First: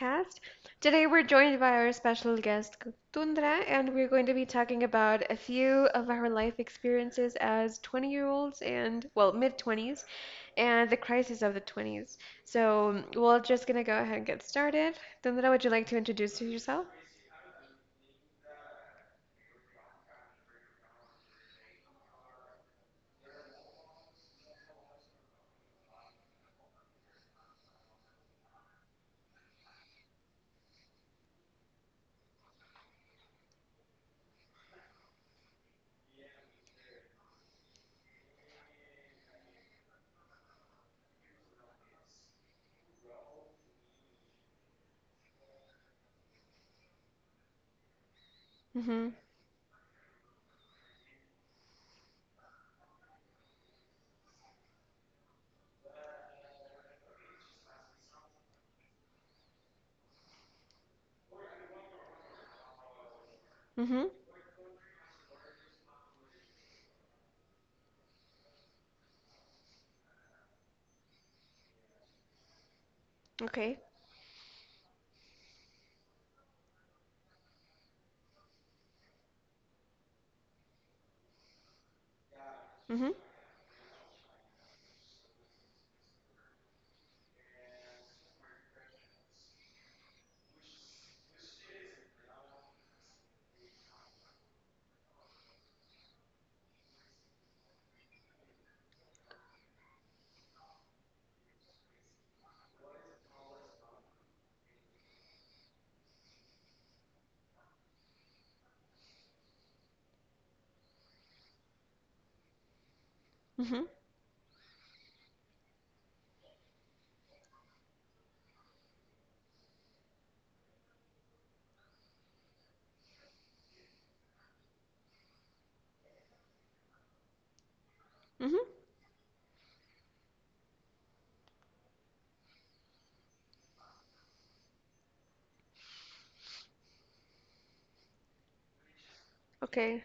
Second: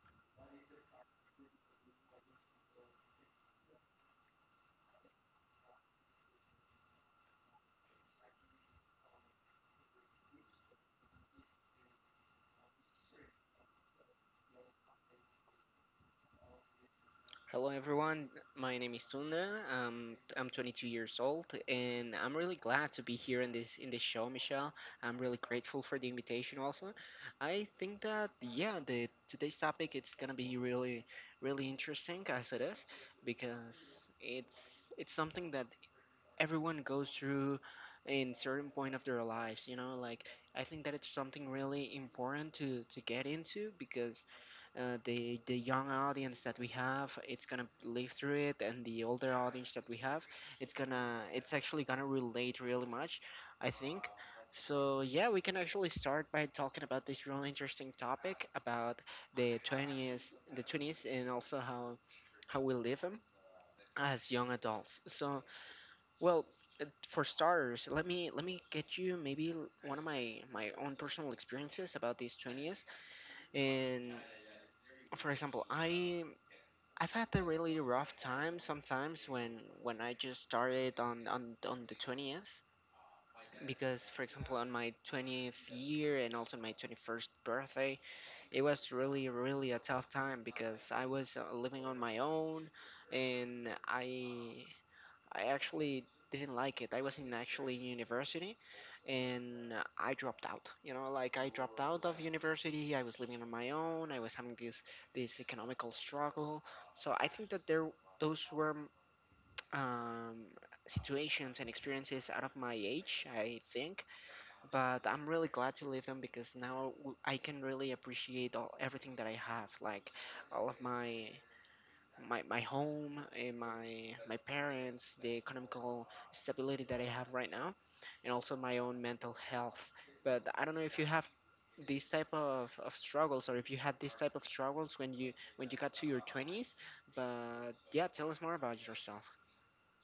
podcast. Today, we're joined by our special guest, Tundra, and we're going to be talking about a few of our life experiences as 20-year-olds and, well, mid 20s and the crisis of the 20s. So, we're just going to go ahead and get started. Tundra, would you like to introduce yourself? Hello everyone, my name is Tunda. I'm 22 years old, and I'm really glad to be here in this show, Michelle. I'm really grateful for the invitation. Also, I think that yeah, the today's topic it's gonna be really really interesting as it is, because it's it's something that everyone goes through in certain point of their lives, you know, like I think that it's something really important to get into because the young audience that we have, it's gonna live through it, Mm and the hmm. older audience that we have, it's actually gonna relate really much, I think. So yeah, we can actually start by talking about this really interesting topic about the 20s, the 20s, and also how we live them Mm hmm. as young adults. So well, for starters, let me get you maybe one of my own personal experiences about these 20s. Okay. And for example, I've had a really rough time sometimes when I just started on the 20th Mm hmm. because for example on my 20th year and also my 21st birthday it was really really a tough time because I was living on my own and I actually didn't like it. I was in actually university, and I dropped out. You know, like I dropped out of university. I was living on my own. I was having this economical struggle. So I think that there those were um, situations and experiences out of my age, I Mm hmm. think, but I'm really glad to live them because now I can really appreciate all everything that I have, like all of my home and my parents, the economical stability that I have right now, and Mm also hmm. my own mental health. But I don't know if you have these type of struggles or if you had these type of struggles when you got to your 20s. But yeah, tell us more about yourself. Okay.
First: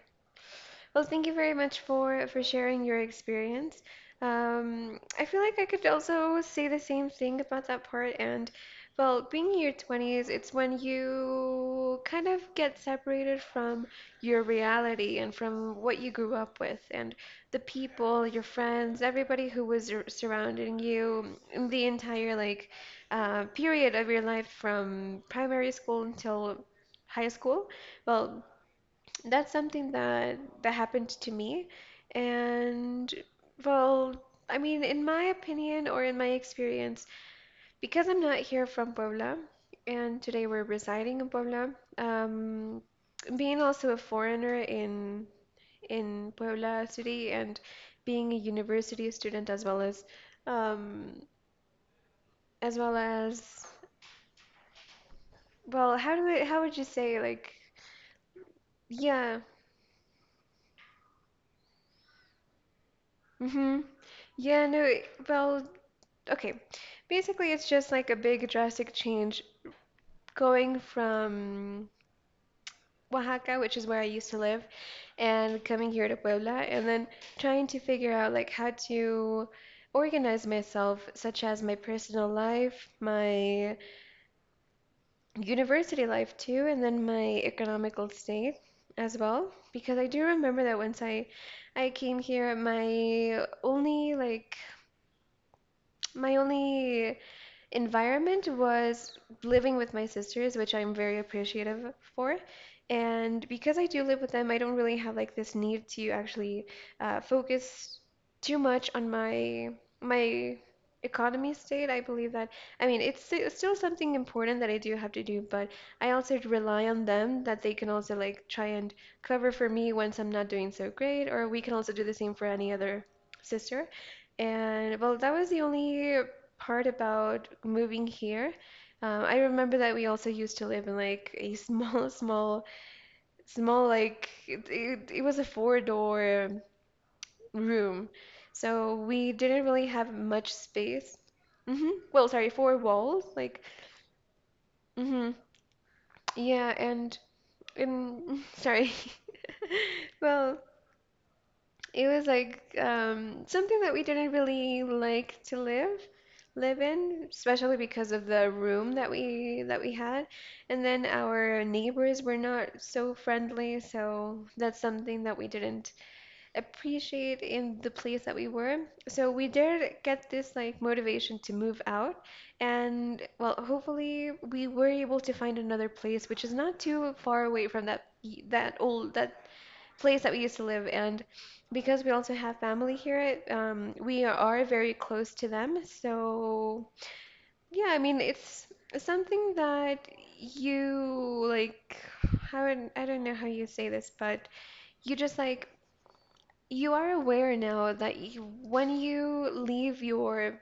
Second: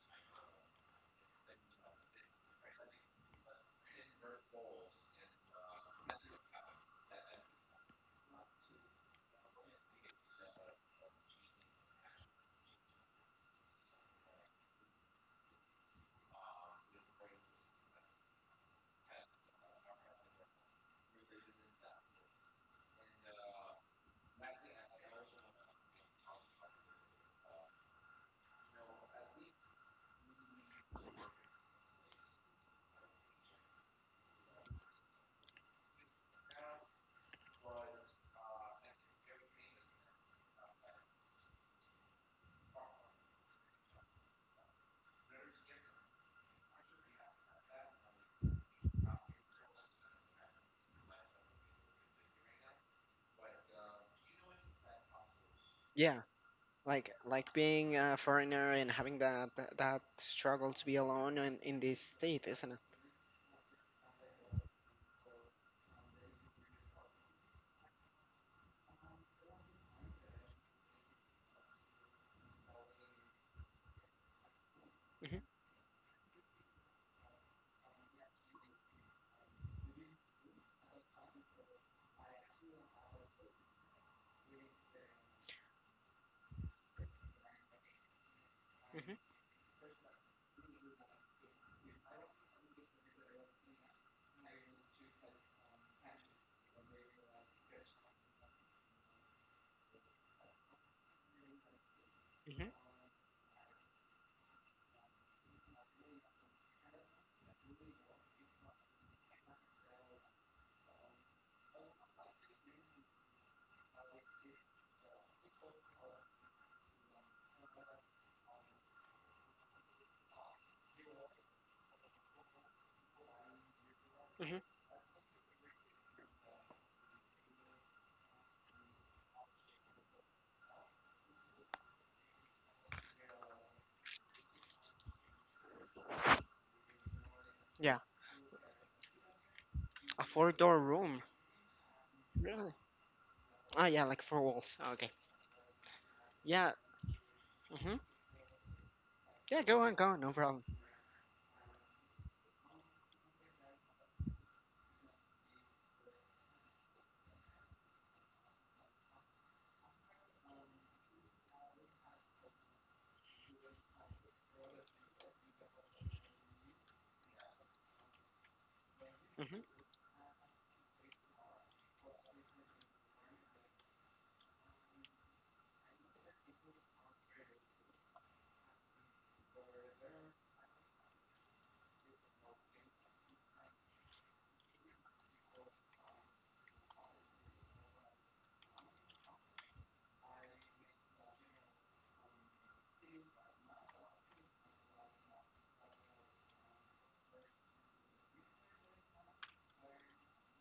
Well, thank you very much for sharing your experience. I feel like I could also say the same thing about that part. And well, being in your 20s, it's when you kind of get separated from your reality and from what you grew up with and the people, your friends, everybody who was surrounding you, in the entire like period of your life from primary school until high school. Well, that's something that happened to me. And well, I mean, in my opinion or in my experience, because I'm not here from Puebla, and today we're residing in Puebla, um, being also a foreigner in Puebla City and being a university student um, as well, how Yeah, do I, how would you say like like being a foreigner and having yeah, that struggle to be alone in this state, isn't it? mm-hmm. Yeah, no, well, okay. Basically, it's just like a big drastic change going from Oaxaca, which is where I used to live, Mhm, and coming here to Puebla, and then trying to figure out like how to organize myself, such as my personal life, my university life too, and then my economical state mhm, as well. Because I do remember that once I came here, my only like my only environment was living with my sisters, which I'm very appreciative for. mhm, And because I do live with them, I don't really have like this need to actually focus too much on my economy state. I believe that I mean it's still something important that I do have to do, but I also rely on them that they can also like try and cover for me once I'm not doing so great, or we can also do the same for any other sister. mhm. And well, that was the only part about moving here. I remember that we also used to live in like a small, small, small, like it was a four-door Yeah, room. So we didn't really have a much four-door space. room. Hmm Well, sorry, Really? four walls. Like, Ah, yeah, like four walls. Okay. hmm Yeah. yeah, Hmm. and sorry. Yeah, go on, go on, no Well, problem. it was like something that we didn't really like to live in, especially because of the room that we had. And then our neighbors were not so friendly, so that's something that we didn't appreciate in the place that we were. So we Hmm. did get this like motivation to move out, and well, hopefully we were able to find another place which is not too far away from that that old that place that we used to live, and because we also have family here, we are very close to them. So yeah, I mean it's something that you like, I don't know how you say this, but you just like you are aware now that you, when you leave your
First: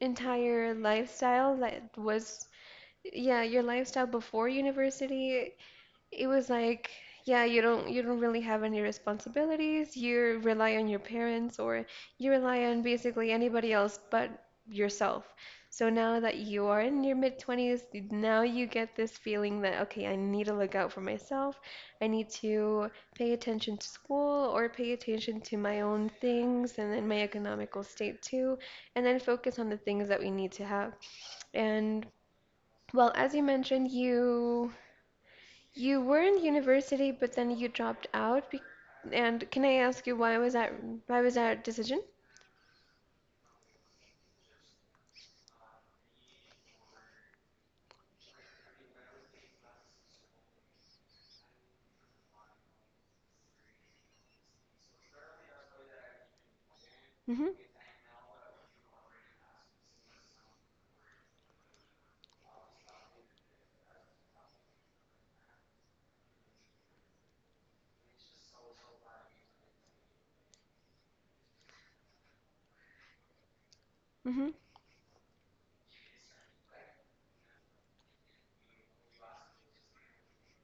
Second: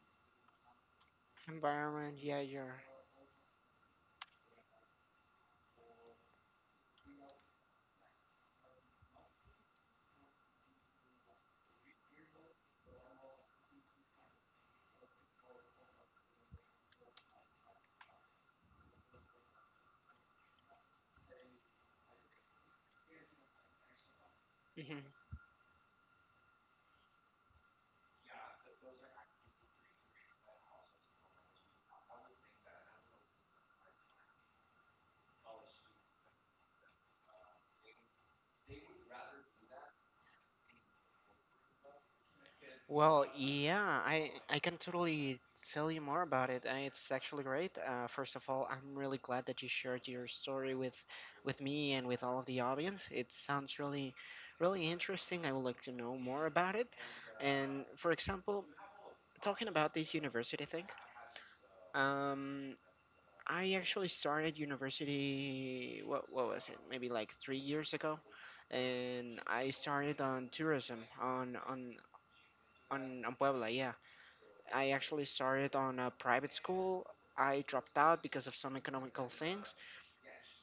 entire lifestyle that Environment, yeah, was you're. yeah your lifestyle before university. It was like, yeah, you don't really have any responsibilities. You rely on your parents or you rely on basically anybody else but yourself. So now that you are in your mid-20s, now you get this feeling that okay, I need to look out for myself. I need to pay attention to school or pay Hmm. attention to my own things and then my economical state too, and then focus on the things that we need to have. And well, as you mentioned, you were in university, but then you dropped out. Be And can I ask you why was that? Why was that decision? Well, yeah, I can totally tell you more about it. It's actually great. First of all, I'm really glad that you shared your story with me and with all of the audience. It sounds really, really interesting. I would like to know more about it. Mm-hmm. And for example, talking about this university thing, um, I actually started university. What was it? Maybe like 3 years ago, and I started on tourism on Puebla. Yeah, Mm-hmm. I actually started on a private school. I dropped out because of some economical things.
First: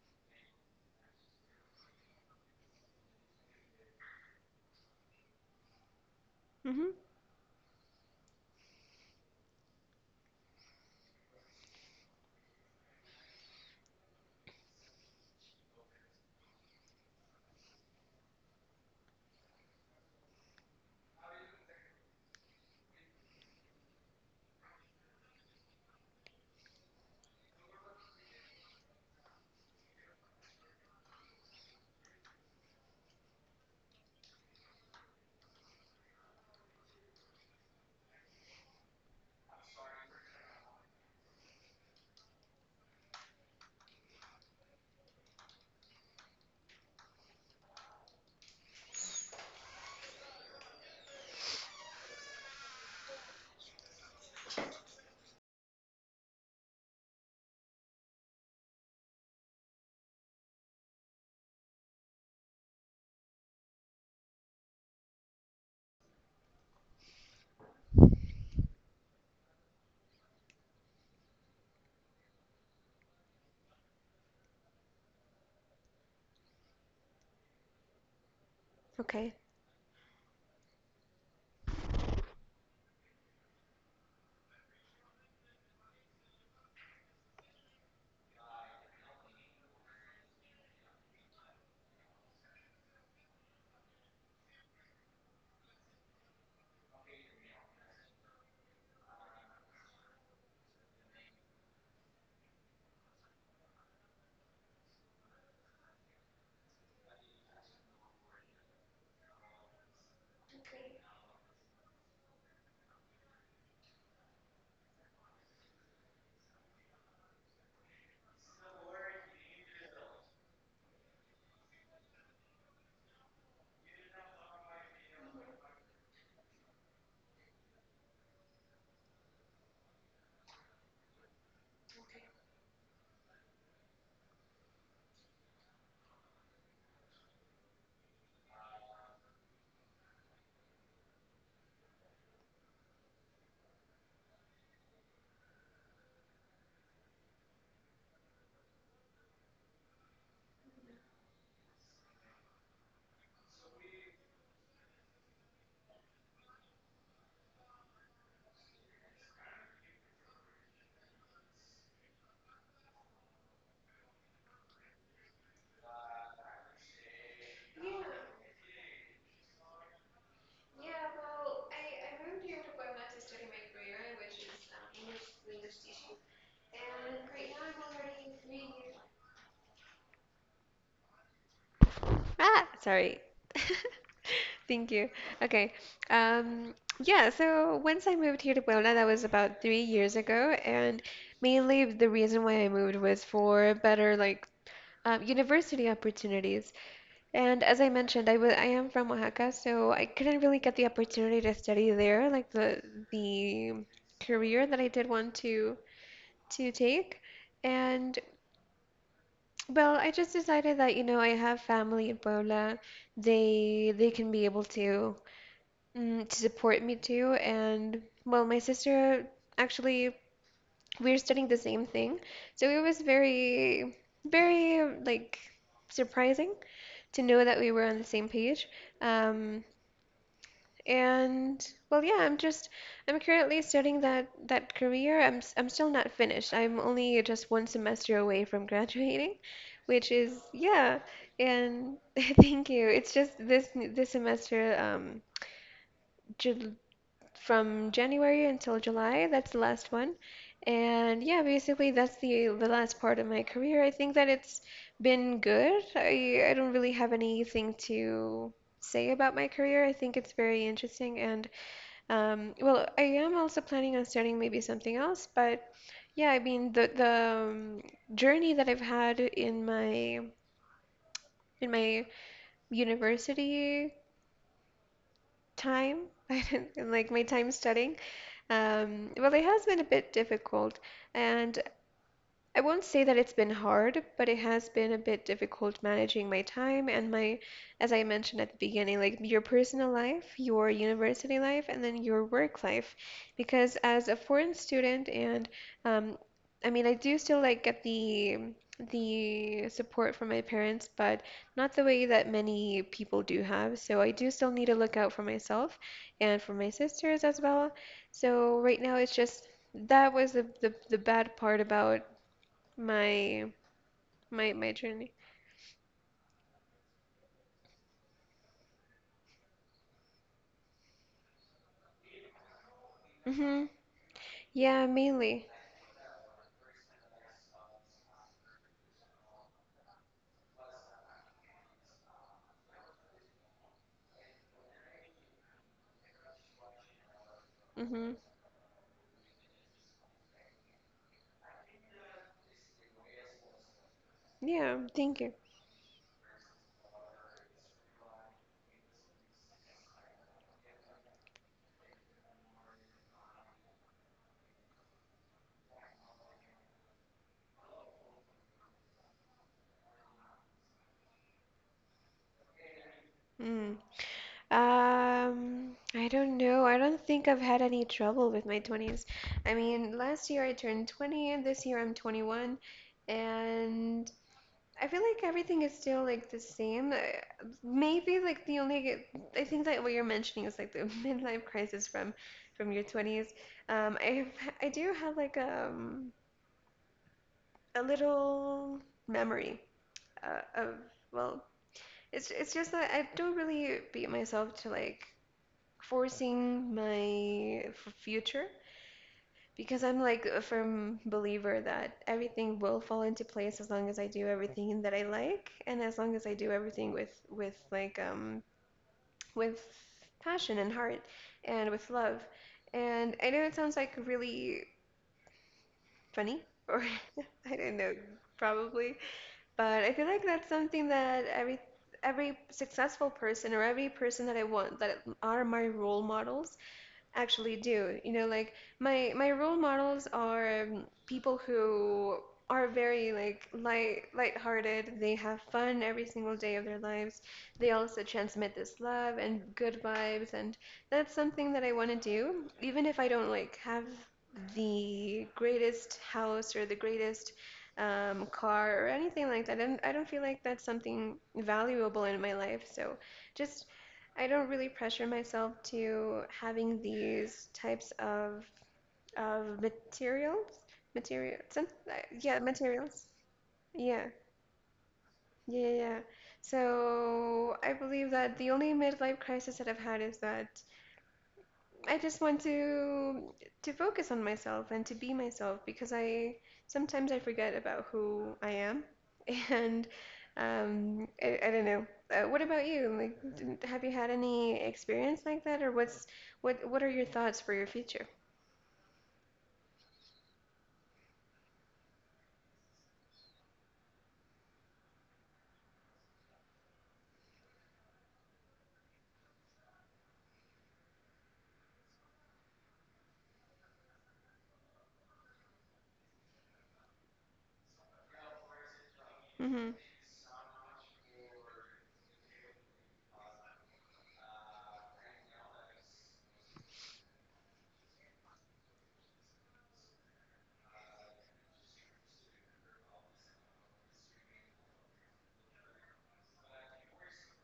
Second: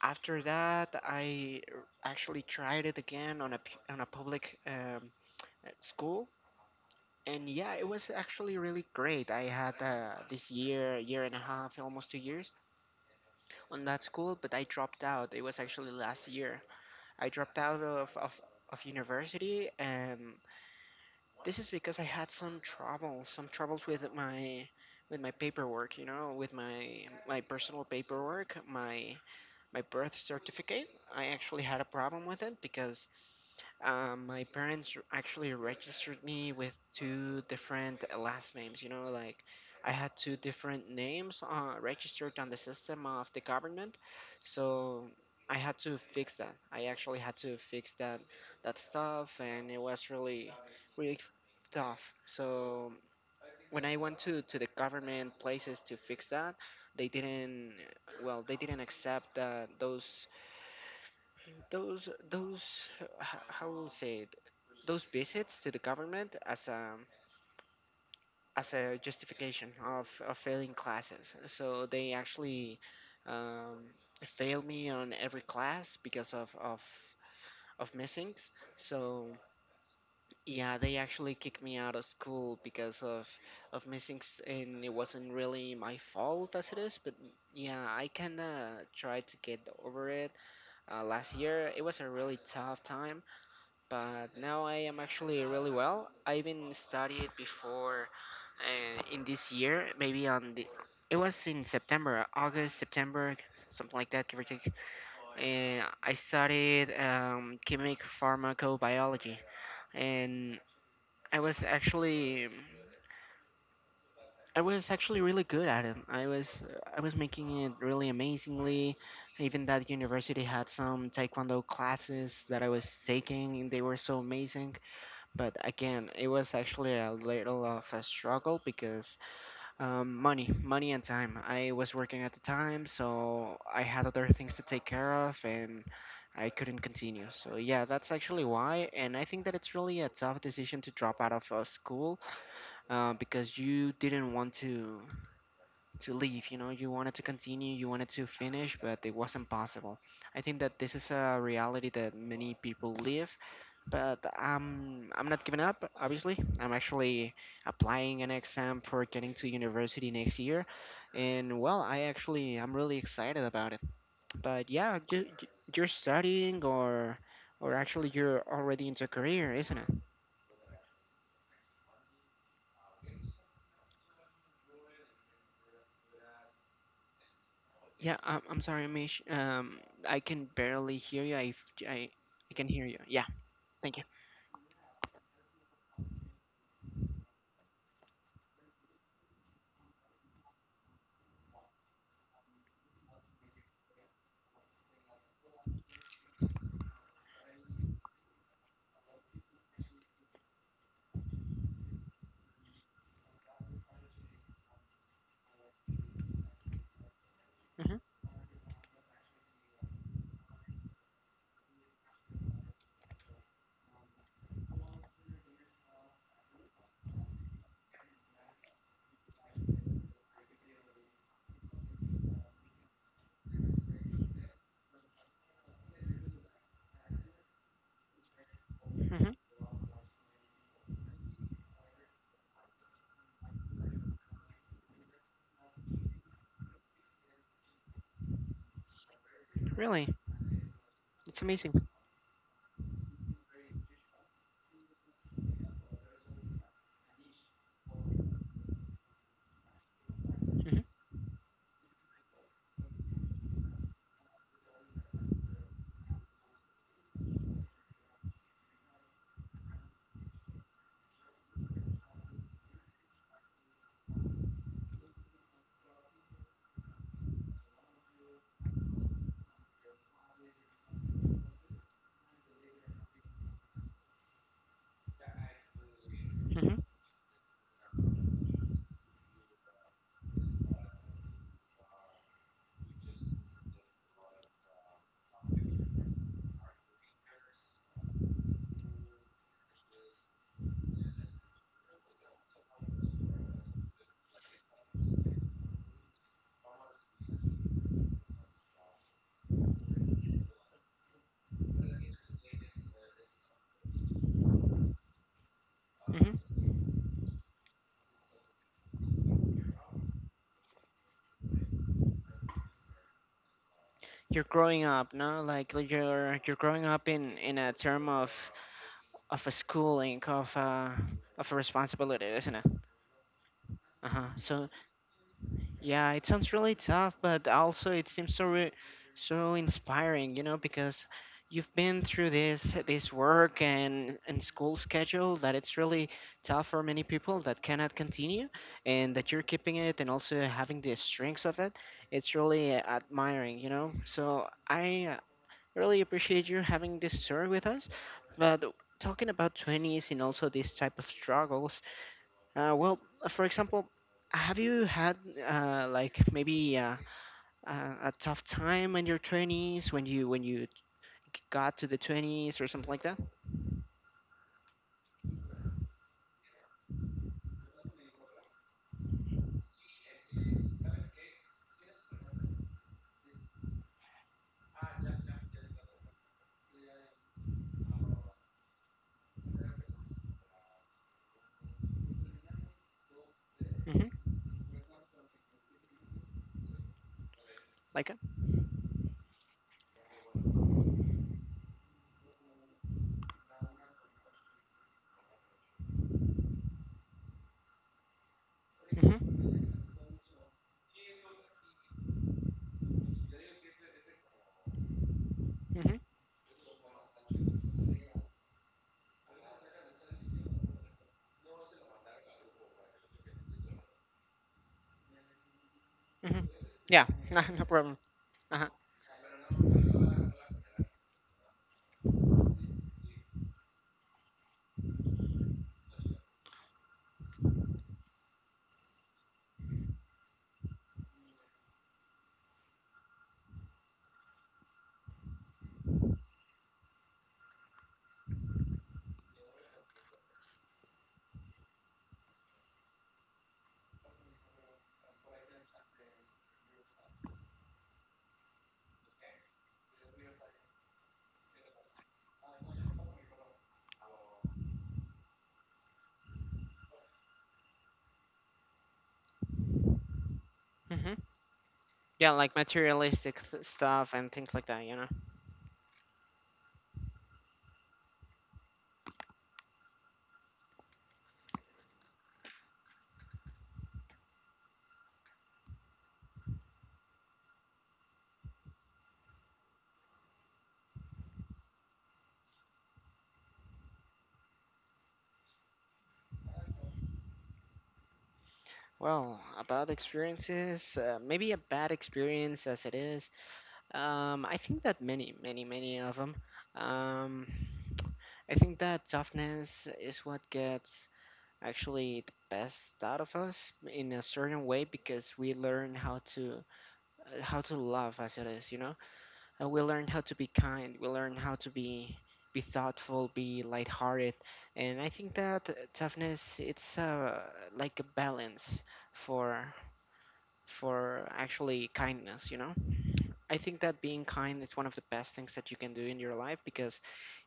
After that, actually tried it again on a on a public school, Mm-hmm. and yeah, it was actually really great. I had this year, year and a half, almost 2 years on that school, but I dropped out. It was actually last year. I dropped out of university, and this is because I had some trouble, some troubles with my paperwork. You know, with my personal paperwork, my birth certificate. I actually had a problem with it because my parents actually registered me with two different last names. You know, like I had two different names registered on the system of the government, so I had to fix that. I actually had to fix that stuff, and it was really really tough. So when I went to the government places to fix that, they didn't well they didn't accept that those h- how will say those visits to the government as a justification of failing classes. So they actually um, failed me on every class because of missings. So Okay. yeah, they actually kicked me out of school because of missings, and it wasn't really my fault as it is. But yeah, I kinda tried to get over it. Last year, it was a really tough time but now I am actually really well. I even studied before in this year, maybe on it was in September, August, September, something like that, give or take. And I studied chemic pharmacobiology, and I was actually I was actually really good at it. I was making it really amazingly. Even that university had some taekwondo classes that I was taking, and they were so amazing. But again, it was actually a little of a struggle because money and time. I was working at the time, so I had other things to take care of and I couldn't continue. So yeah, that's actually why. And I think that it's really a tough decision to drop out of school because you didn't want to leave. You know, you wanted to continue, you wanted to finish, but it wasn't possible. I think that this is a reality that many people live but I'm not giving up. Obviously, I'm actually applying an exam for getting to university next year, and well, I'm really excited about it. But yeah, you're studying or actually you're already into career, isn't it? Yeah, I'm sorry, Mish. I can barely hear you. I Ah, can hear you. sorry. Yeah, thank you. Thank you. Okay. Um, yeah, so once I moved here to Puebla, that was about 3 years ago, and mainly the reason why I moved was for better like university opportunities. And as I mentioned, I am from Oaxaca, so I couldn't really get the opportunity to study there, like the career that I did want to take. Mhm. And well, I just decided that, you know, I have family in Puebla. They can be able to to support me too. And well, my sister actually we're studying the same thing. So it was very like surprising to know that we were on the same page. Mhm. Um, and well, yeah, I'm just I'm currently studying that career. I'm still not finished. I'm only just one semester away from graduating, Really, which is yeah. it's amazing. And thank you. It's just this semester Ju from January until July, that's the last one. Mhm. And yeah, basically that's the last part of my career. I think that it's been good. I don't really have anything to say about my career. I think it's very interesting and well, I am also planning on starting maybe something else, but yeah, I mean the journey that I've had in my university time, Mhm. and like my time studying, well, it has been a bit difficult, and I won't say that it's been hard, but it has been a bit difficult managing my time and my, as I mentioned at the beginning, like your personal life, your university life, and then your work life. Because as a foreign student, and um, I mean, I do still like get the support from my parents, but not the way that many people do have. So I do still need to look out for myself Mhm. and for my sisters as well. So right now it's just that was the bad part about my You're my growing up, journey. no? Like, you're growing up in a term of a schooling of a responsibility, isn't it? Mm-hmm. Uh huh. So Yeah, mainly. yeah, it sounds really tough, but also it seems so so inspiring, you know, because you've been through this work and school schedule that it's really tough for many people that cannot Mm-hmm. continue, and that you're keeping it and also having the strengths of it. It's really admiring, you know. So Yeah, I thank you. really appreciate you having this story with us. But talking about 20s and also these type of struggles, well, for example, have you had like maybe a tough time in your 20s when got to the 20s or something like that? Mm. I don't know. I don't think I've had any trouble with my 20s. I mean, last year I turned 20, and this year I'm 21, and I feel like everything is still like the same. Maybe like the only I think that what you're mentioning is like the midlife crisis from your 20s. I Mm-hmm. have, I do have like a Like that? little memory of well, it's just that I don't really beat myself to like forcing my future Mm-hmm. because I'm like a firm believer that everything will fall into place as long as I do everything that I like and Mm-hmm. as long as I do everything with like with passion and heart and with love. And I know it sounds like really funny Mm-hmm. or Yeah, no, I no don't know, problem. Uh-huh. probably. But I feel like that's something that every successful person or every person that I want that are my role models, actually do. You know, like my role models are people who are very like lighthearted. They have fun every single day of their lives. They also transmit this love and good vibes, and that's something that I want to do, even if I don't like have the greatest house or the greatest car or anything like that. And I don't feel like that's something valuable in my life. So just I don't really pressure myself to having these types of materials. Mm-hmm. Material, some, Yeah, yeah, like materials. materialistic Yeah, stuff and things like that, you know? yeah, yeah, yeah. So I believe that the only midlife crisis that I've had is that I just want to focus on myself and to be myself because I sometimes I forget about who I am, and I don't know. What about you? Like, have you had any experience like that, or what's what are your thoughts for your future? Well, about experiences, maybe a bad experience as it is. I think that many, many, many of them. Um, I think that toughness is what gets actually the best out of us in a certain way because we learn how to love as it is, you know. Mhm. We learn how to be kind. We learn how to be thoughtful, be lighthearted, and I think that toughness it's like a balance for for actually kindness, you know. I think that being kind is one of the best things that you can do in your life because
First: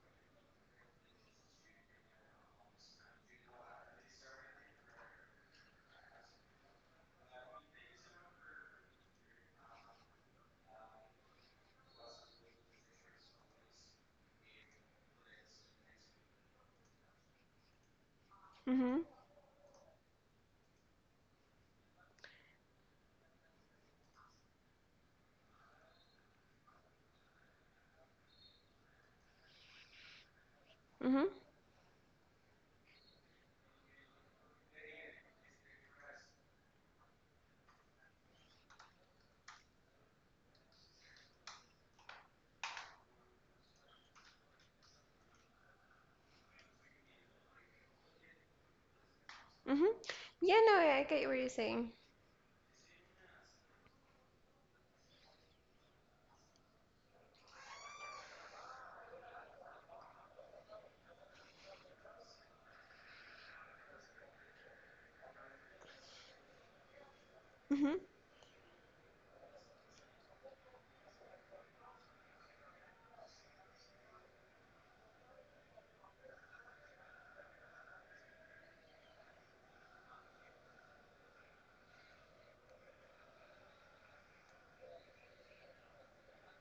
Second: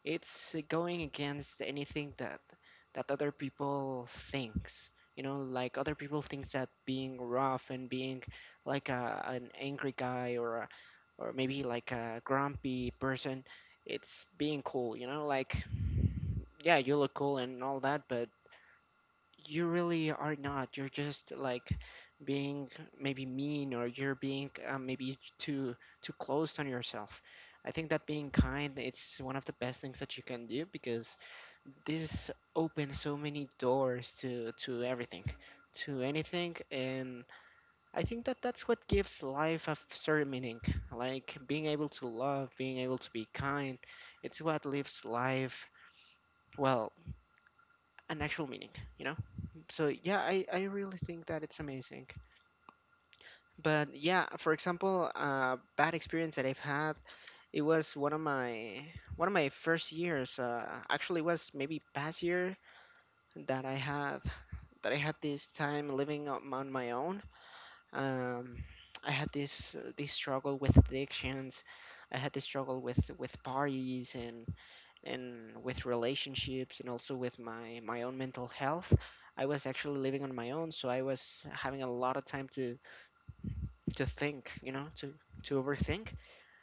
it's going against anything that other people thinks. You know, like other people thinks that being rough and being like an angry guy or or maybe like a grumpy person, it's being cool. You know, like yeah, you look cool and all that, but Mhm. you really are not. You're just like being maybe mean or you're being maybe too closed on yourself. I think that being kind it's one of the best things that you can do because Mhm. this opens so many doors to everything, to anything, and I think that that's what gives life a certain meaning. Like being able to love, being able to be kind, it's what lives life well an actual meaning, you know. So Mhm. yeah, Yeah, I no, I really I think get what that you're it's saying. amazing but yeah for example, bad experience that I've had, it was one of my first years, actually it was maybe past year that I had this time living on my own. Mhm. um, I had this this struggle with addictions. I had this struggle with parties and with relationships and also with my own mental health. I was actually living on my own, so I was having a lot of time to think, you know, to overthink.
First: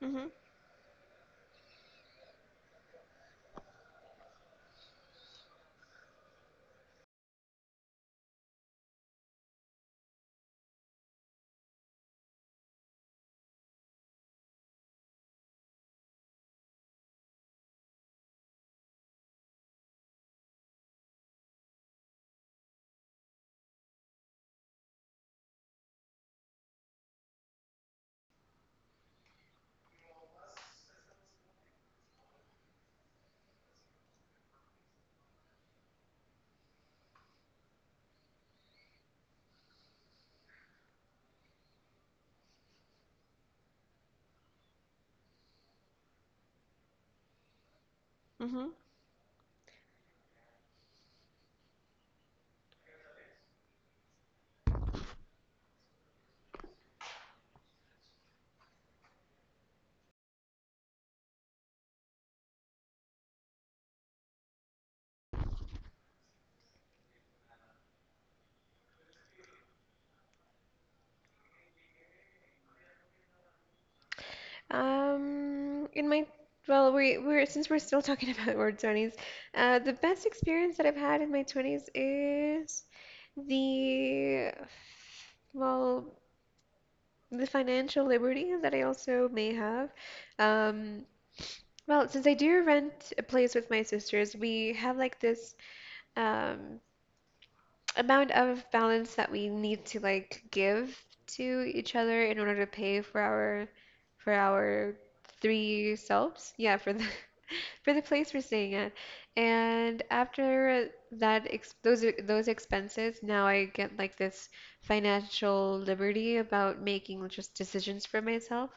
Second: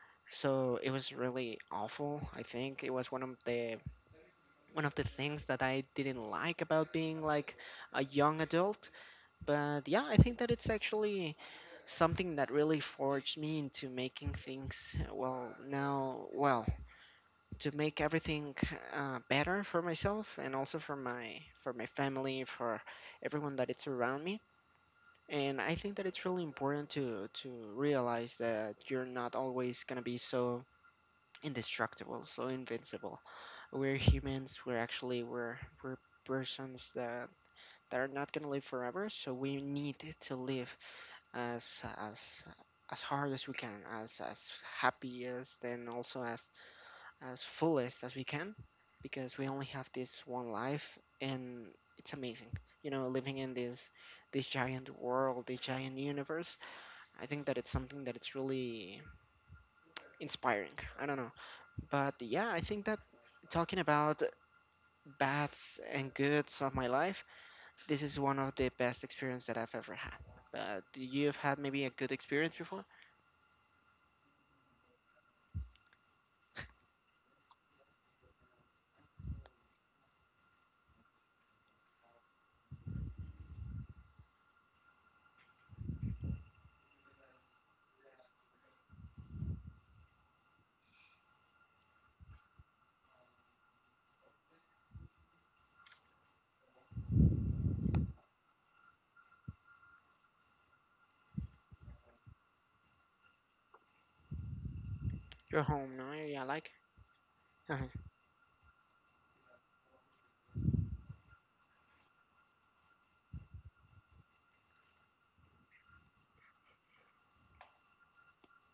Mhm. So it was really awful. I think it was one of the things that I didn't like about being like a young adult. But yeah, I think that it's actually something that really forged me into making things well. Now, well, to make everything better for myself and also for my family, for everyone that it's around me. And I think that it's really important to realize that you're not always going to be so indestructible, so invincible. We're humans, we're actually we're persons that are not going to live forever, so we need to live, as as as hard as we can, as happy as, then also, as fullest as we can, Mhm. because we only have this one life. And it's amazing, you know, living in this giant world, this giant universe. I think that it's something that it's really inspiring, I don't know. But yeah, I think that, talking about bads and goods of my life, this is one of the best experience that I've ever had. But you've had maybe a good experience before? In my well, we're since we're still talking about our 20s, the best experience that I've had in my 20s is the well, the financial liberty that I also may have. Um, well, since I do rent a place with my sisters, we have like this um amount of balance that we need to like give to each other in order to pay for our You're three home? No. Yeah, selves. like, Yeah, for the uh for the place we're staying at. And after that ex those expenses, now I get like this financial liberty about making just decisions for myself.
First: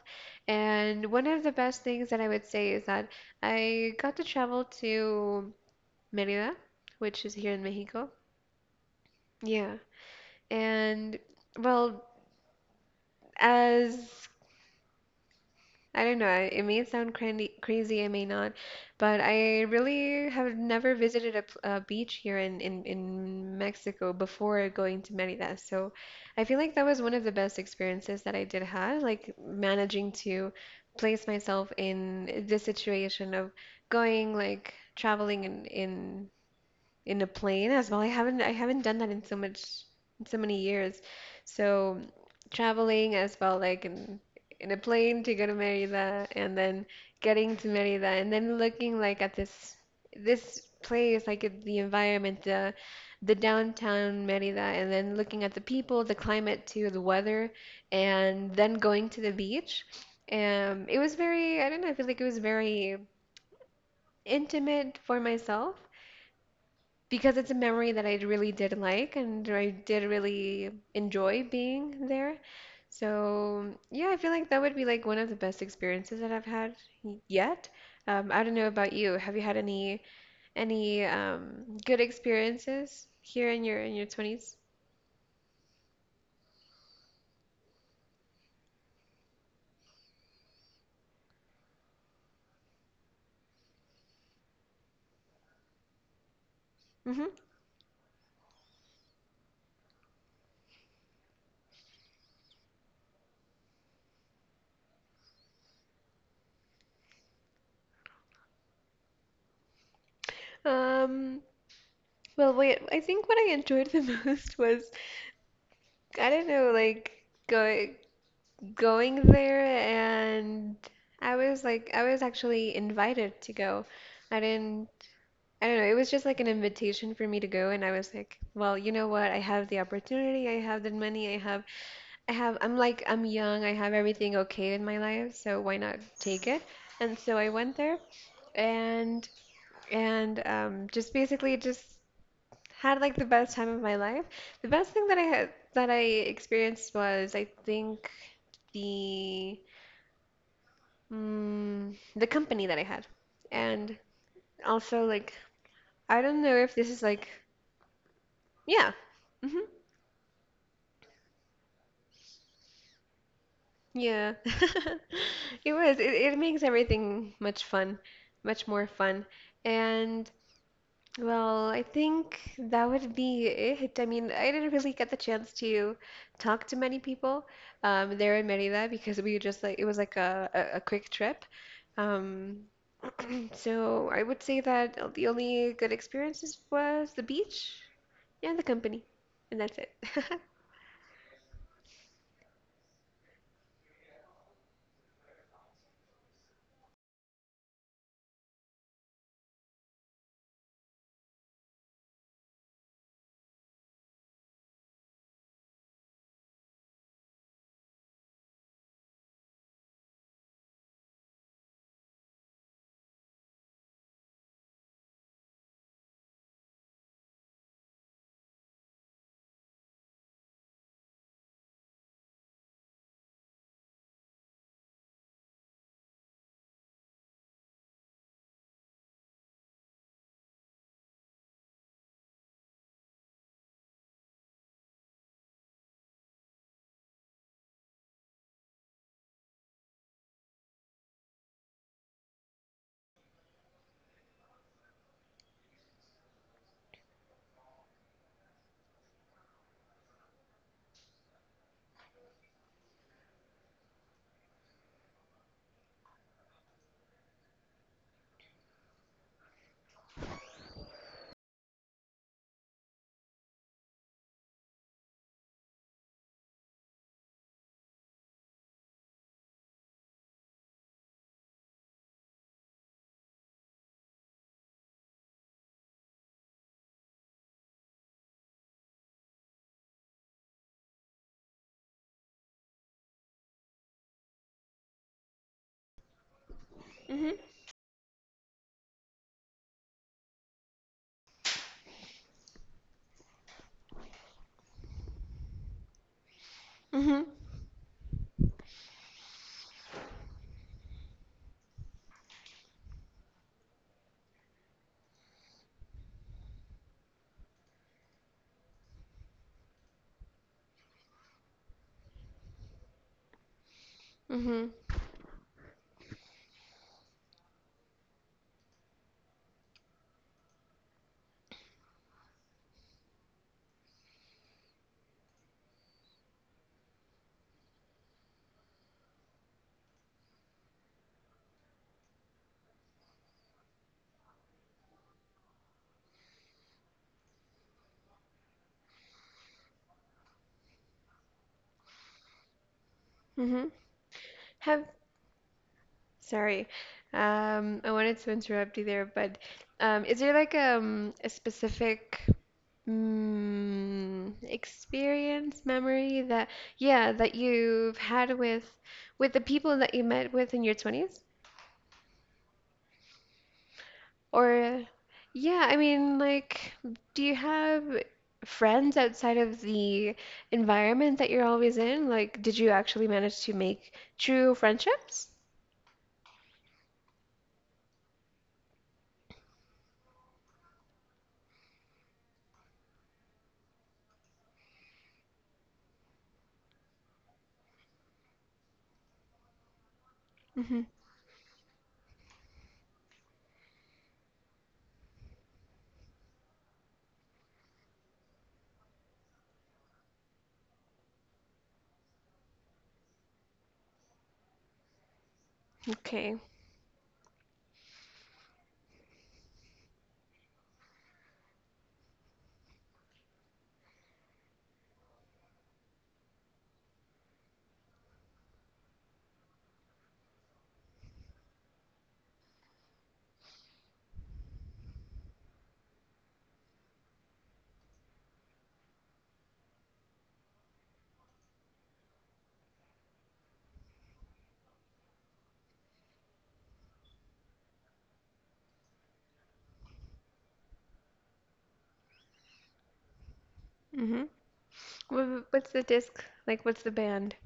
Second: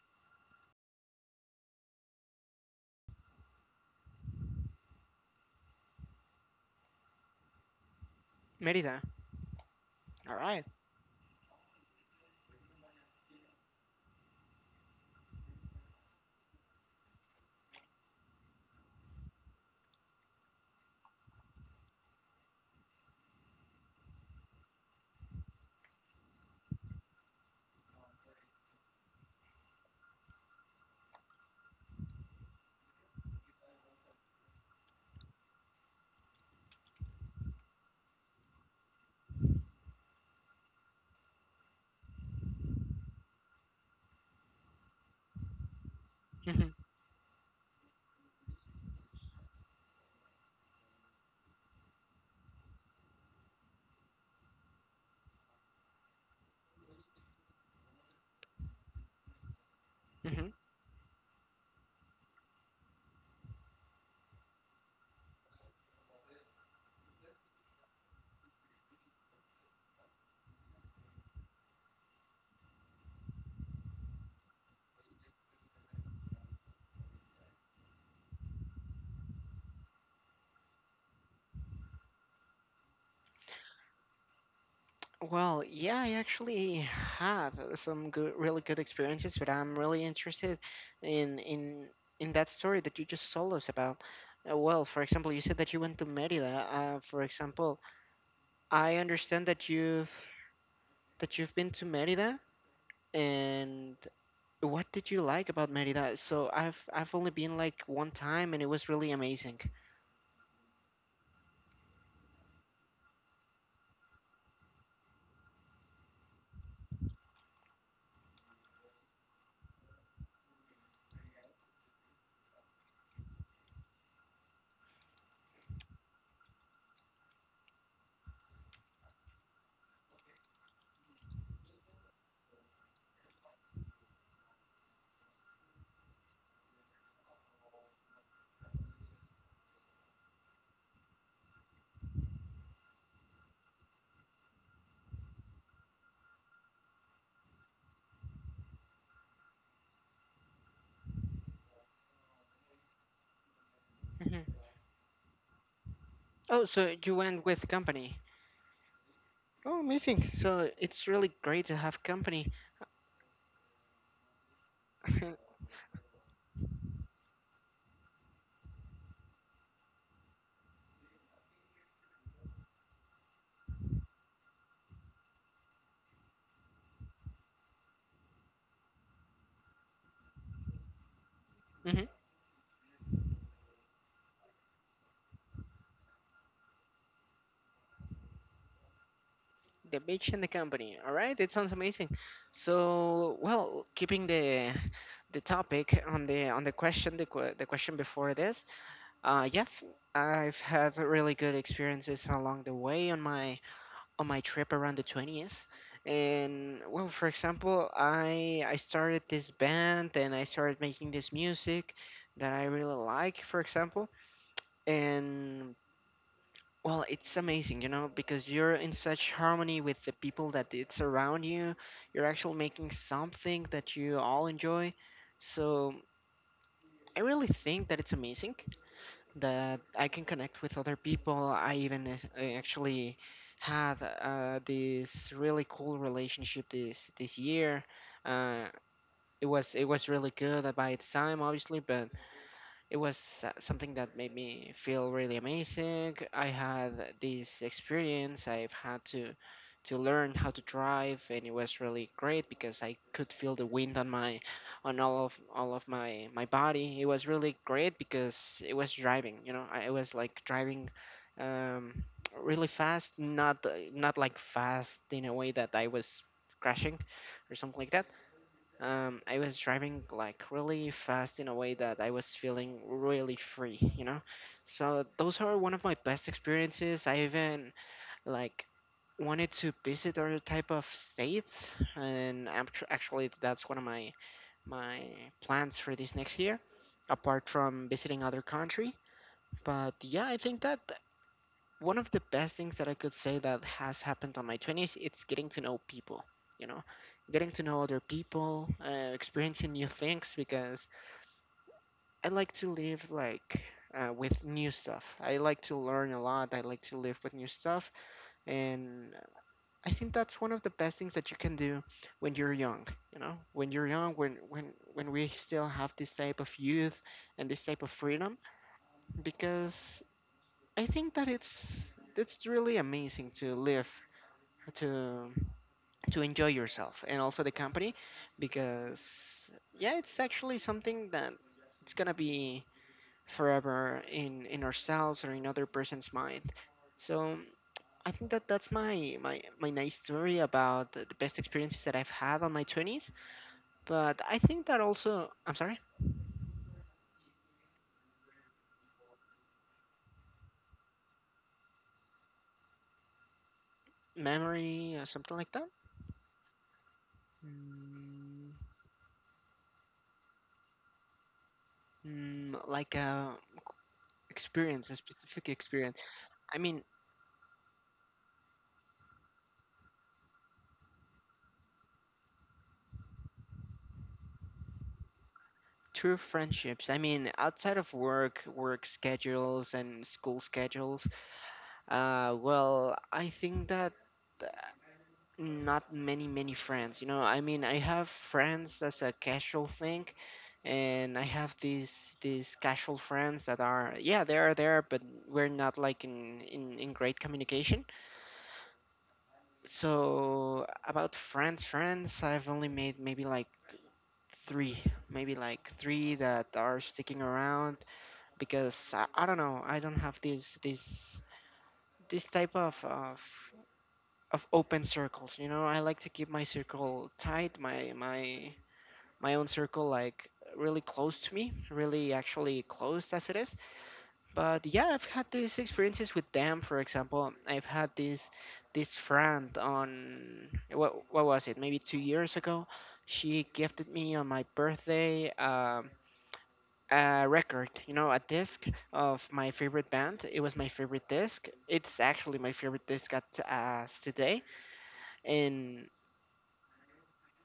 And one of the best things that I would say is that I got to travel to Merida, which is here in Mexico. Merida. Yeah. All right. And well, as I don't know, it may sound crazy, it may not, but I really have never visited a beach here in Mexico before going to Merida. So I feel like that was one of the best experiences that I did have, like managing to place myself in this situation of going like traveling in a plane as well. I haven't done that in so much in so many years. So traveling as well, like in a plane to go to Merida, and Mhm. then getting to Merida, and then looking like at this place, like at the environment, the downtown Merida, and then looking at the people, the climate too, the weather, and then going to the beach. Mhm. It was very, I don't know, I feel like it was very intimate for myself because it's a memory that I really did like and I did really enjoy being there. So, yeah, I feel like that would be like one of the best experiences that I've had yet. I don't know about you. Have you had any good experiences here in your 20s? Well, yeah, I actually had some good, really good experiences, but I'm really interested in in in that story that you just told us about. Well, for example, you said that you went to Merida. For Hmm. example, I understand that you've been to Merida, and what did you like about Merida? So I've only been like one time, and it was really amazing. Um, well, wait, I think what I enjoyed the most was I don't know, like going. going there, and I was actually invited to go. I didn't I don't know, it was just like an invitation for me to go, and I was like, well, you know what? I have the opportunity, I have the money, I have, I'm like I'm young, I have everything okay in my life, so why not take it? And so I went there and just basically just had like the best time of my life. The best thing that I had that I experienced was I think the the company that I had. And Hmm. also, like, I don't know Oh, if this is so you like, went with company. yeah. Hmm. Oh, amazing. So it's really great to have company. Yeah. It was. It makes everything much fun, much more fun. And well, I think that would be it. I mean, I didn't really get the chance to talk to many people there in Merida because we just like it was like a quick trip. Hmm. Um, so I would say that the only good experiences was the beach and the company, and that's it. The beach and the company. All right, it sounds amazing. So, well, keeping the topic on the question, the question before this. Yeah, I've had really good experiences along the way on my trip around the 20s. And, well, for example, I started this band and I started making this music that I really like, for example. And well, it's amazing, you know, because you're in such harmony with the people that it's around you. You're actually making something that you all enjoy. So I really think that it's amazing that I can connect with other people. I even, I actually had this really cool relationship this year. Uh, it was really good by its time, obviously, but it was something that made me feel really amazing. I had this experience. I've had to learn how to drive, and it was really great because I could feel the wind on all of my body. It was really great because it was driving. You know, I was like driving, um, really fast, not, not like fast in a way that I was crashing or something like that. I was driving like really fast in a way that I was feeling really free, you know. So those are one of my best experiences. I even, like, wanted to visit other type of states, and actually that's one of my plans for this next year, Mhm, apart from visiting other country. But yeah, I think that one of the best things that I could say that has happened on my 20s, it's getting to know people, you know, mhm, getting to know other people, experiencing new things because I like to live, like, with new stuff. I like to learn a lot. I like to live with new stuff. And I think that's one of the best things that you can do when you're young, you know, when you're young, mhm, when we still have this type of youth and this type of freedom, because I think that it's really amazing to live, to to enjoy yourself and also the company, because yeah, it's actually something that it's gonna be forever in ourselves or in other person's mind. So I think that that's my nice story about the best experiences that I've had on my 20s. mhm. But I think that Have also, I'm sorry. Sorry, I wanted to interrupt you there, but is there like a specific Memory or something like experience, that. memory that, yeah, that you've had Mm, with the people that you met with in your 20s? mm, like a Or, experience, a specific yeah, I experience. mean I like mean. do you have friends outside of the environment that you're always in? Like did you actually manage to make true friendships? True friendships. I mean, outside of work, work schedules, and school schedules, well, I think that, uh, not many, many friends. You know, I mean, I have friends as a casual thing, Hmm. and I have these casual friends that are, yeah, they are there, but we're not like in great communication. So about friends, friends, I've only made three, maybe like three Okay. that are sticking around, because I don't know, I don't have this type of open circles. You know, I like to keep my circle tight, my own circle, like really close to me, really actually closed as it is. But yeah, I've had these experiences with them. For example, I've had this friend on, what was it, maybe 2 years ago, she gifted me on my birthday, a record, you know, a disc of my favorite band. It was my favorite disc. It's actually my favorite disc at, as Hmm. today, Wh- What's the and disc? Like what's the band?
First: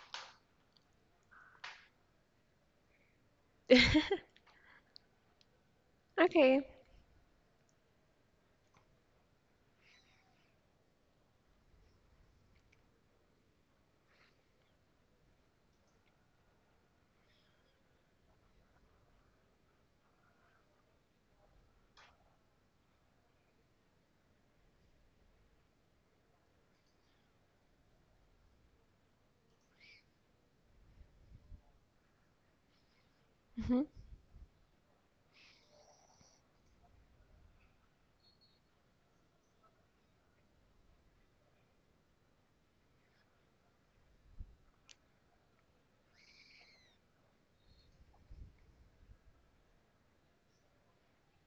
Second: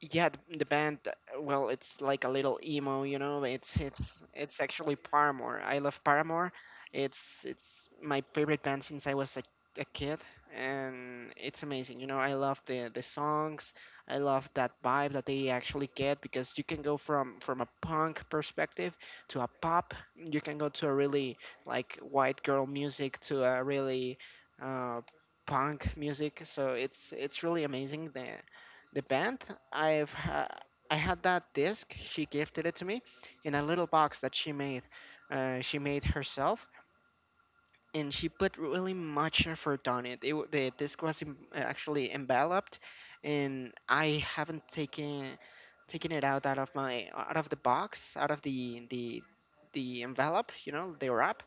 yeah, the band, well, it's like a little emo, you know, it's it's it's actually Paramore. I love Paramore. Okay. It's my favorite band since I was a kid, and it's amazing, you know, I love the songs. I love that vibe that they actually get because you can go from a punk perspective to a pop, you can go to a really, like, white girl music to a really, uh punk music. So it's really amazing, the band. I've ha- I had that disc. She gifted it to me in a Hmm. little box that she made. She made herself, and she put really much effort on it. The disc was actually enveloped, and I haven't taken it out of the box, out of the envelope. You know, the wrap.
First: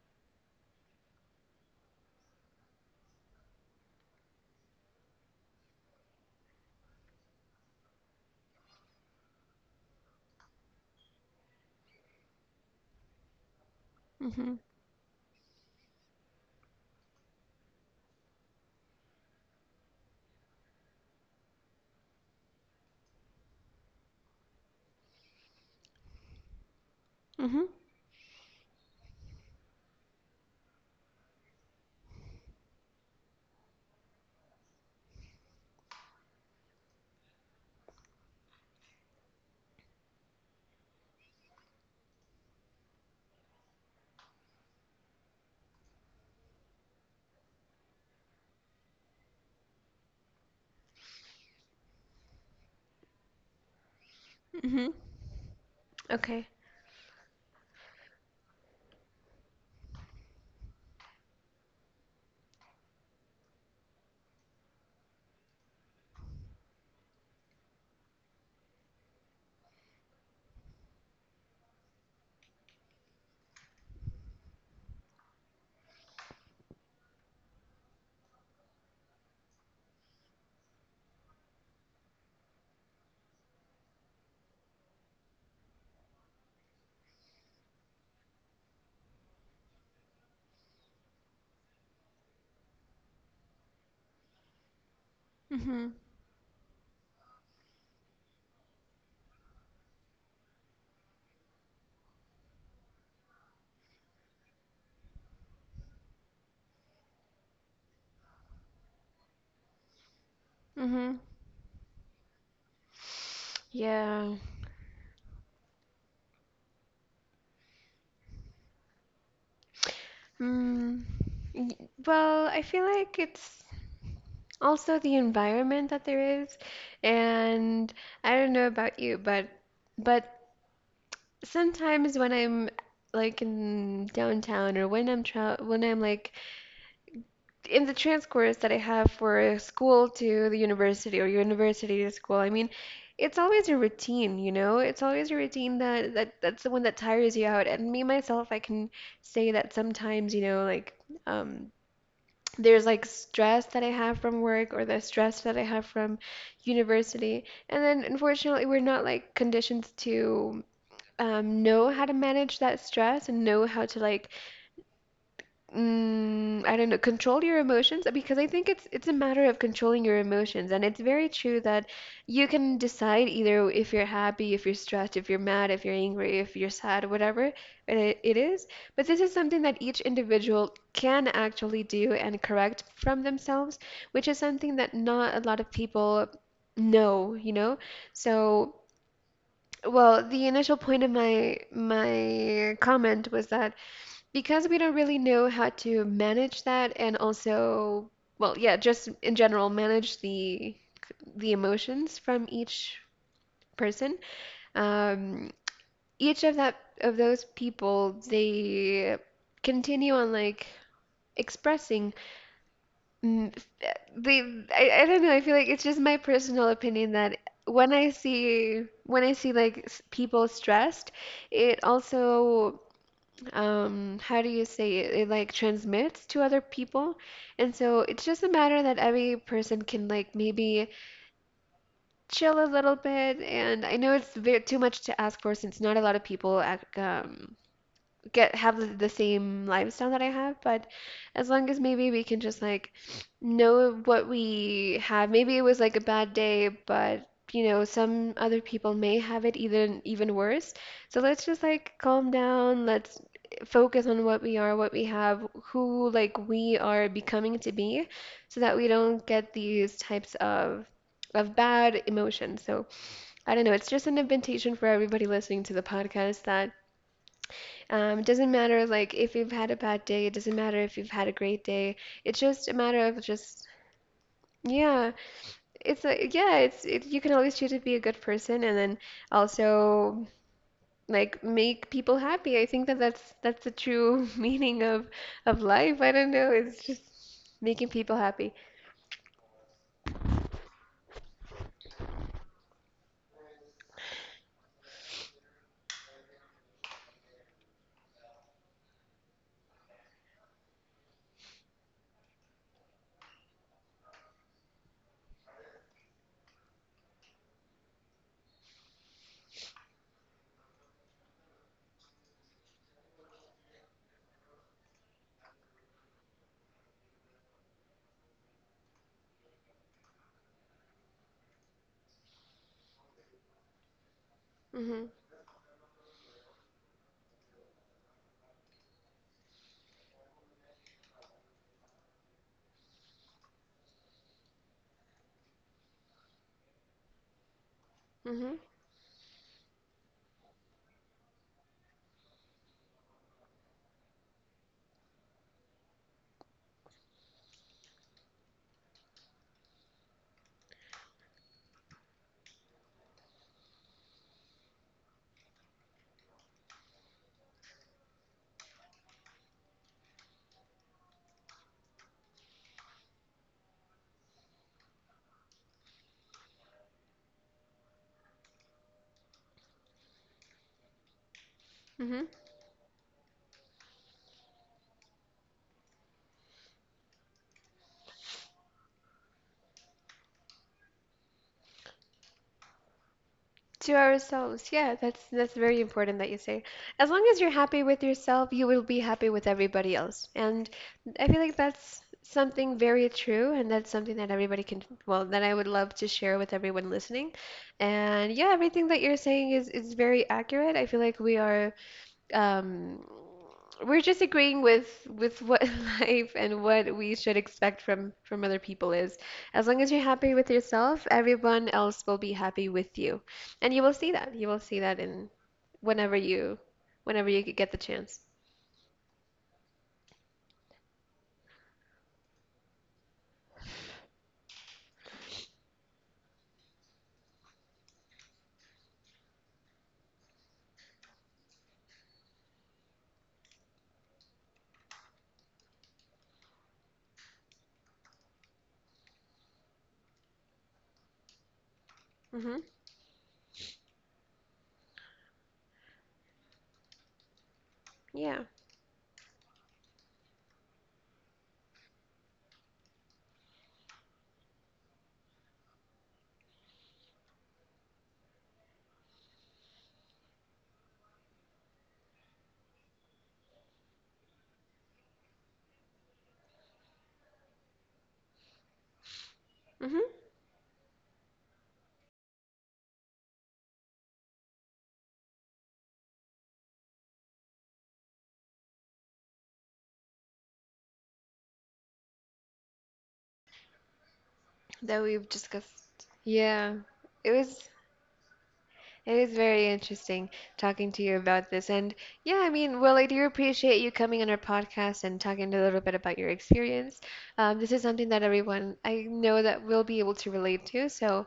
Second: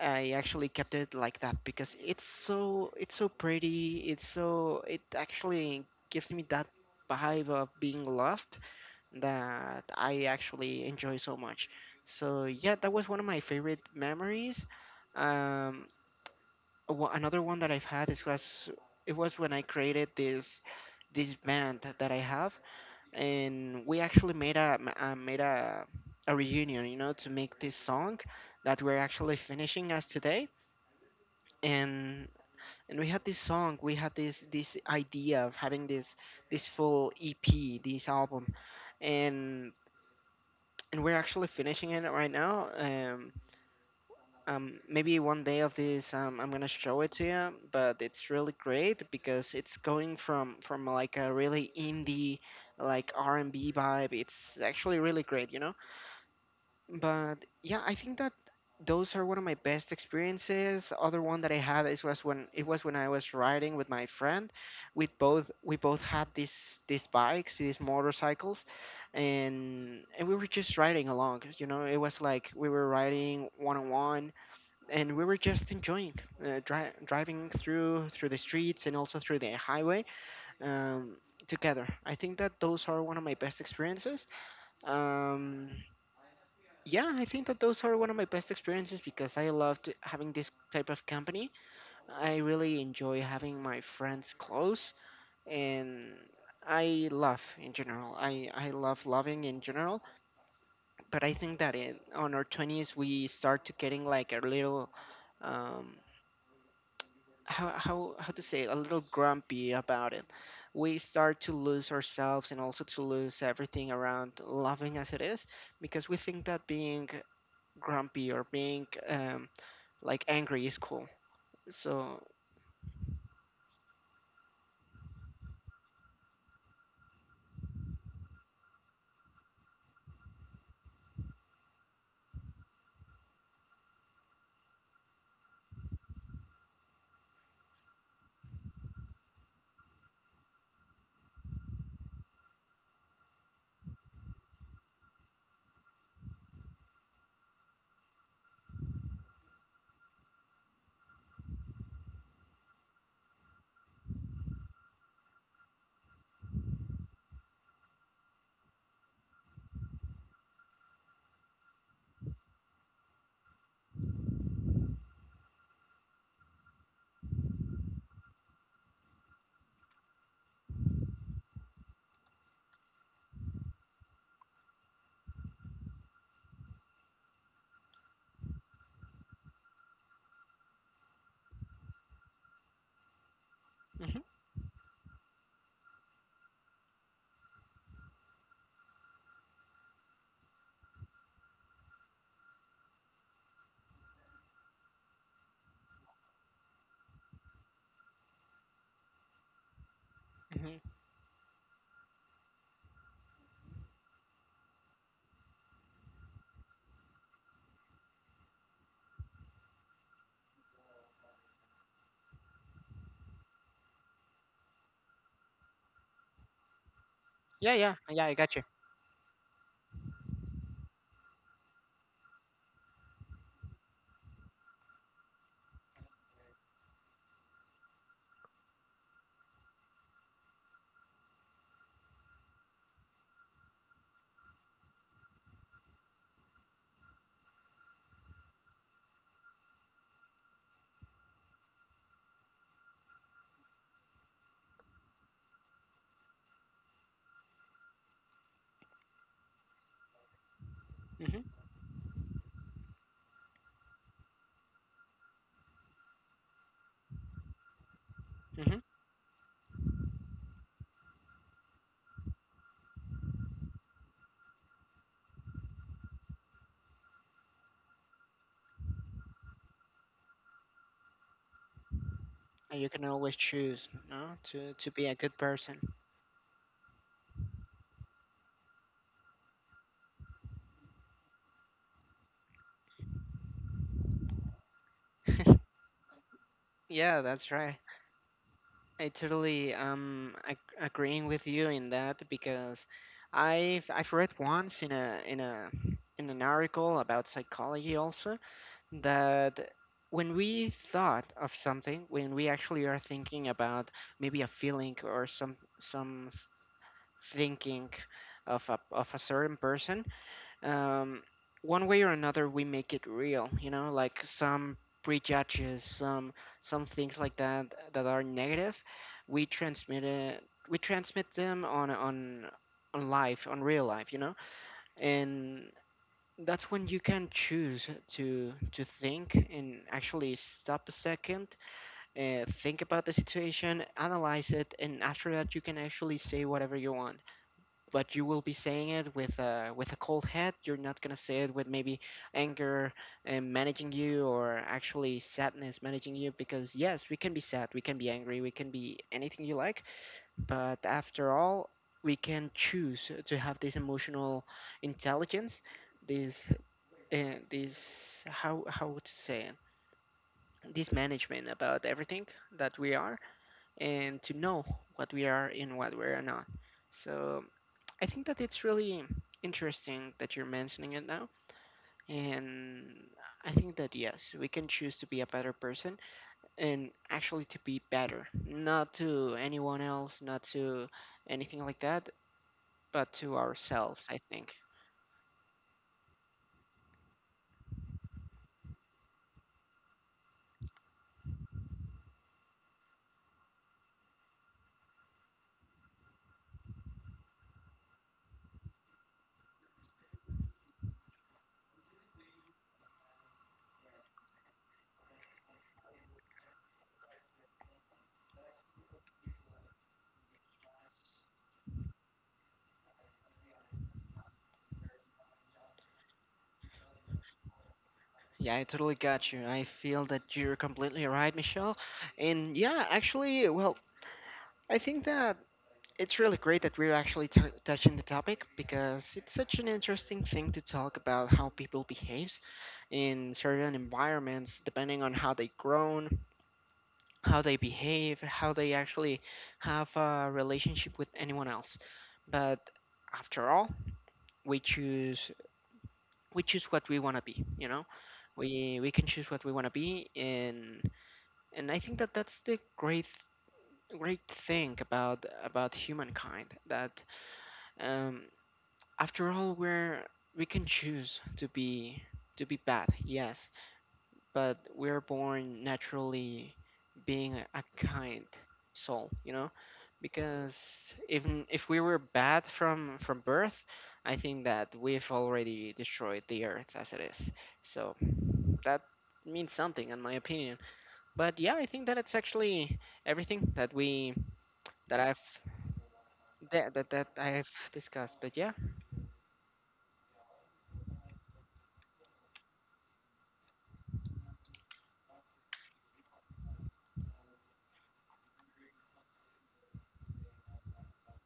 I actually kept it like that because it's so pretty. It's so, it actually gives me that vibe of being loved that I actually enjoy so much. So yeah, that was one of my favorite Hmm. memories. Um, Another one that I've had is was it was when I created this band that I have, and we actually made made a reunion, you know, to make Hmm. this song that we're actually finishing as today, and we had this song, we had this idea of having this full ep, this album, and we're actually finishing it right now. Maybe one day of this, I'm gonna show it to you, but it's really great because it's going from like a really indie, like R&B vibe. It's Hmm. actually really great, you know. Okay. But yeah, I think that those are one of my best experiences. Other one that I had is was when I was riding with my friend. We both had these bikes, these motorcycles, and, we were just riding along. You know, it was like we were riding one on one, and we were just enjoying, driving through the streets and also through the highway. Um, Together, I think that those are one of my best experiences. um, yeah, I think that those are one of my best experiences because I loved having this type of company. I really enjoy having my friends close, Mm-hmm. and I love in general. I love loving in general, but I think that in, on our 20s we start to getting like a little, um how to say it, a little grumpy about it. We Mm-hmm. start to lose ourselves and also to lose everything around Yeah. loving as it is, because we think that being grumpy or being, like, angry is Mm. cool. Y- So, Well, I feel like it's also the environment that there is, and I don't know about you, but sometimes when I'm like in downtown or when I'm tra when I'm like in the transcourse that I have for school to the university or university to school, I mean, it's always a routine, you know? It's always a routine that, that that's the one that tires you out. And me myself, I can say that sometimes, you know, like um there's like stress that I have from work or the stress that I have from university. And then unfortunately, we're not like conditioned to know how to manage that stress and know how to like I don't know, control your emotions because I think it's a matter of controlling your emotions, and it's very true that you can decide either if you're happy, if you're stressed, if you're mad, if you're angry, if you're sad, whatever it is. But this is something that each individual can actually do and correct from themselves, hmm, which is something that not a lot of people know, you know? So, well, the initial point of my my comment was that because we don't really know how to manage that, and also well, yeah, just in general manage hmm. the emotions from each person, um each of that of those people, they continue on like expressing, mm, they, I don't know, I feel like it's just my personal opinion that Yeah, yeah, yeah, I got you. When I see like s- people stressed, it also how do you say it, it like transmits to other people. And so it's just a matter that every person can like maybe chill a little bit. And I know it's ve too much to ask for since not a lot of people get have the same lifestyle that I have, but as long as maybe we can just like know what we have. Maybe it was like a bad day, but you know, some other people may have it even even worse. So let's Hmm, just like calm down, let's focus on what we are, what we have, who like we are becoming to be, so that hmm. we don't get these types of bad emotions. So I don't know, it's just an invitation for everybody listening to the podcast that it doesn't matter like if you've had a bad day, it doesn't matter if you've had a great day. It's just a And you matter can of always just choose, no, to be yeah, a good person. it's like yeah, it's you can always choose to be a good person, and then also like make people happy. I think that that's the true meaning of life. I don't know, it's just Yeah, that's right. making people happy. I totally, ag agreeing with you in that because I've read once in a in a in an article about psychology also, that when we thought of something, when we actually are thinking about maybe a feeling or some thinking of of a certain person, um, one way or another we make it real, you know, like some prejudges, some things like that that are negative, we transmit it, we transmit them on, on life, on real life, you know. Mhm. And that's when you can choose to think and actually stop a second, think about the situation, analyze it, and after that you can actually say whatever you want, but you will be Mhm. saying it with a cold head. You're not gonna say it with maybe anger and managing you, or actually sadness managing you, because yes, we can be sad, we can be angry, we can be anything you like, but after all, we can choose to have this emotional intelligence, this, this, how to say it, this management about everything that we are, and to know what we are and what we are not. So I think that it's really interesting that you're mentioning it now. Mhm. And I think that yes, we can choose to be a better person and actually to be better, not to anyone else, not to anything like that, but to To ourselves, I think. ourselves. Yeah, that's very important that you say. As long as you're happy with yourself, you will be happy with everybody else. And I feel like that's something very true, and that's something that everybody can, well, that I would love to share with everyone listening. And yeah, everything that you're saying is very accurate. I feel like we are um, we're just agreeing with what life and what we should expect from other people is. As long as you're happy with yourself, everyone else will be happy with you. And you will see that. You will see that in whenever you whenever you get the chance. Yeah, I totally got you. I feel that you're completely right, Michelle. And yeah, actually, well, I think that it's really great that we're touching the topic, because it's such an interesting thing to talk about how people behaves in certain environments, depending on how they grown, how they behave, how they actually have a relationship with anyone else. Mm-hmm. But after all, we choose. We choose what we want to be, you know, Yeah. we can choose what we want to be. And, I think that that's the great, great thing about humankind, that, um, after all, we can choose to be, bad, yes, but we're born naturally being a kind soul, you know? Mm-hmm. Because even if we were bad from birth, I think that we've already destroyed the earth as it is. So that means something, in my opinion. But yeah, I think that it's actually everything that we, that That I've, we've discussed. Yeah. That It I've was. discussed. But yeah, It is very interesting talking to you about this. And yeah, I mean, well, I do appreciate you coming on our podcast and talking a little bit about your experience. This is something that everyone I know that will be able to relate to. So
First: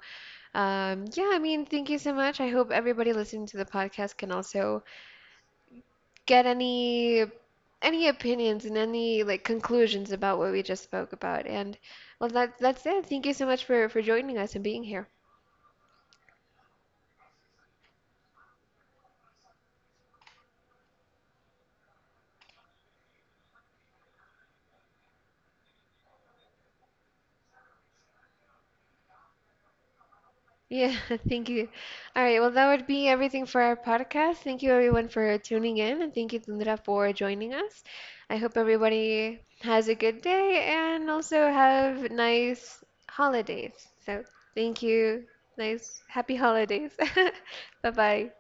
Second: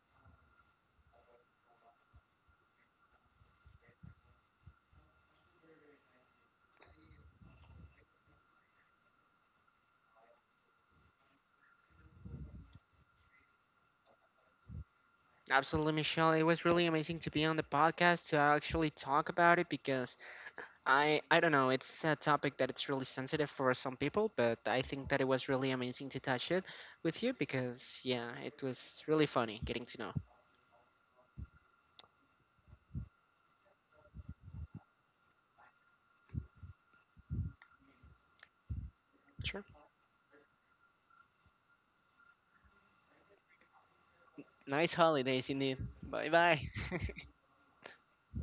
yeah, I mean, thank you so much. I hope everybody listening to the podcast can also get any opinions and any like conclusions about what we just spoke about. And well, that that's it. Thank you so much for joining us and being here. absolutely, Michelle. It was really amazing to be on the podcast to actually talk about it, because I don't know, it's a topic that it's really sensitive for some people, but I think that it was really amazing to touch it with you because yeah, it was really funny getting to know. Yeah, thank you. All right, well, that would be everything for our podcast. Thank you, everyone, for tuning in, and thank you, Tundra, for joining us. I hope everybody Sure. has a good day and also have nice holidays. So, thank Nice you. holidays indeed. Nice, Bye happy bye. holidays. Bye bye.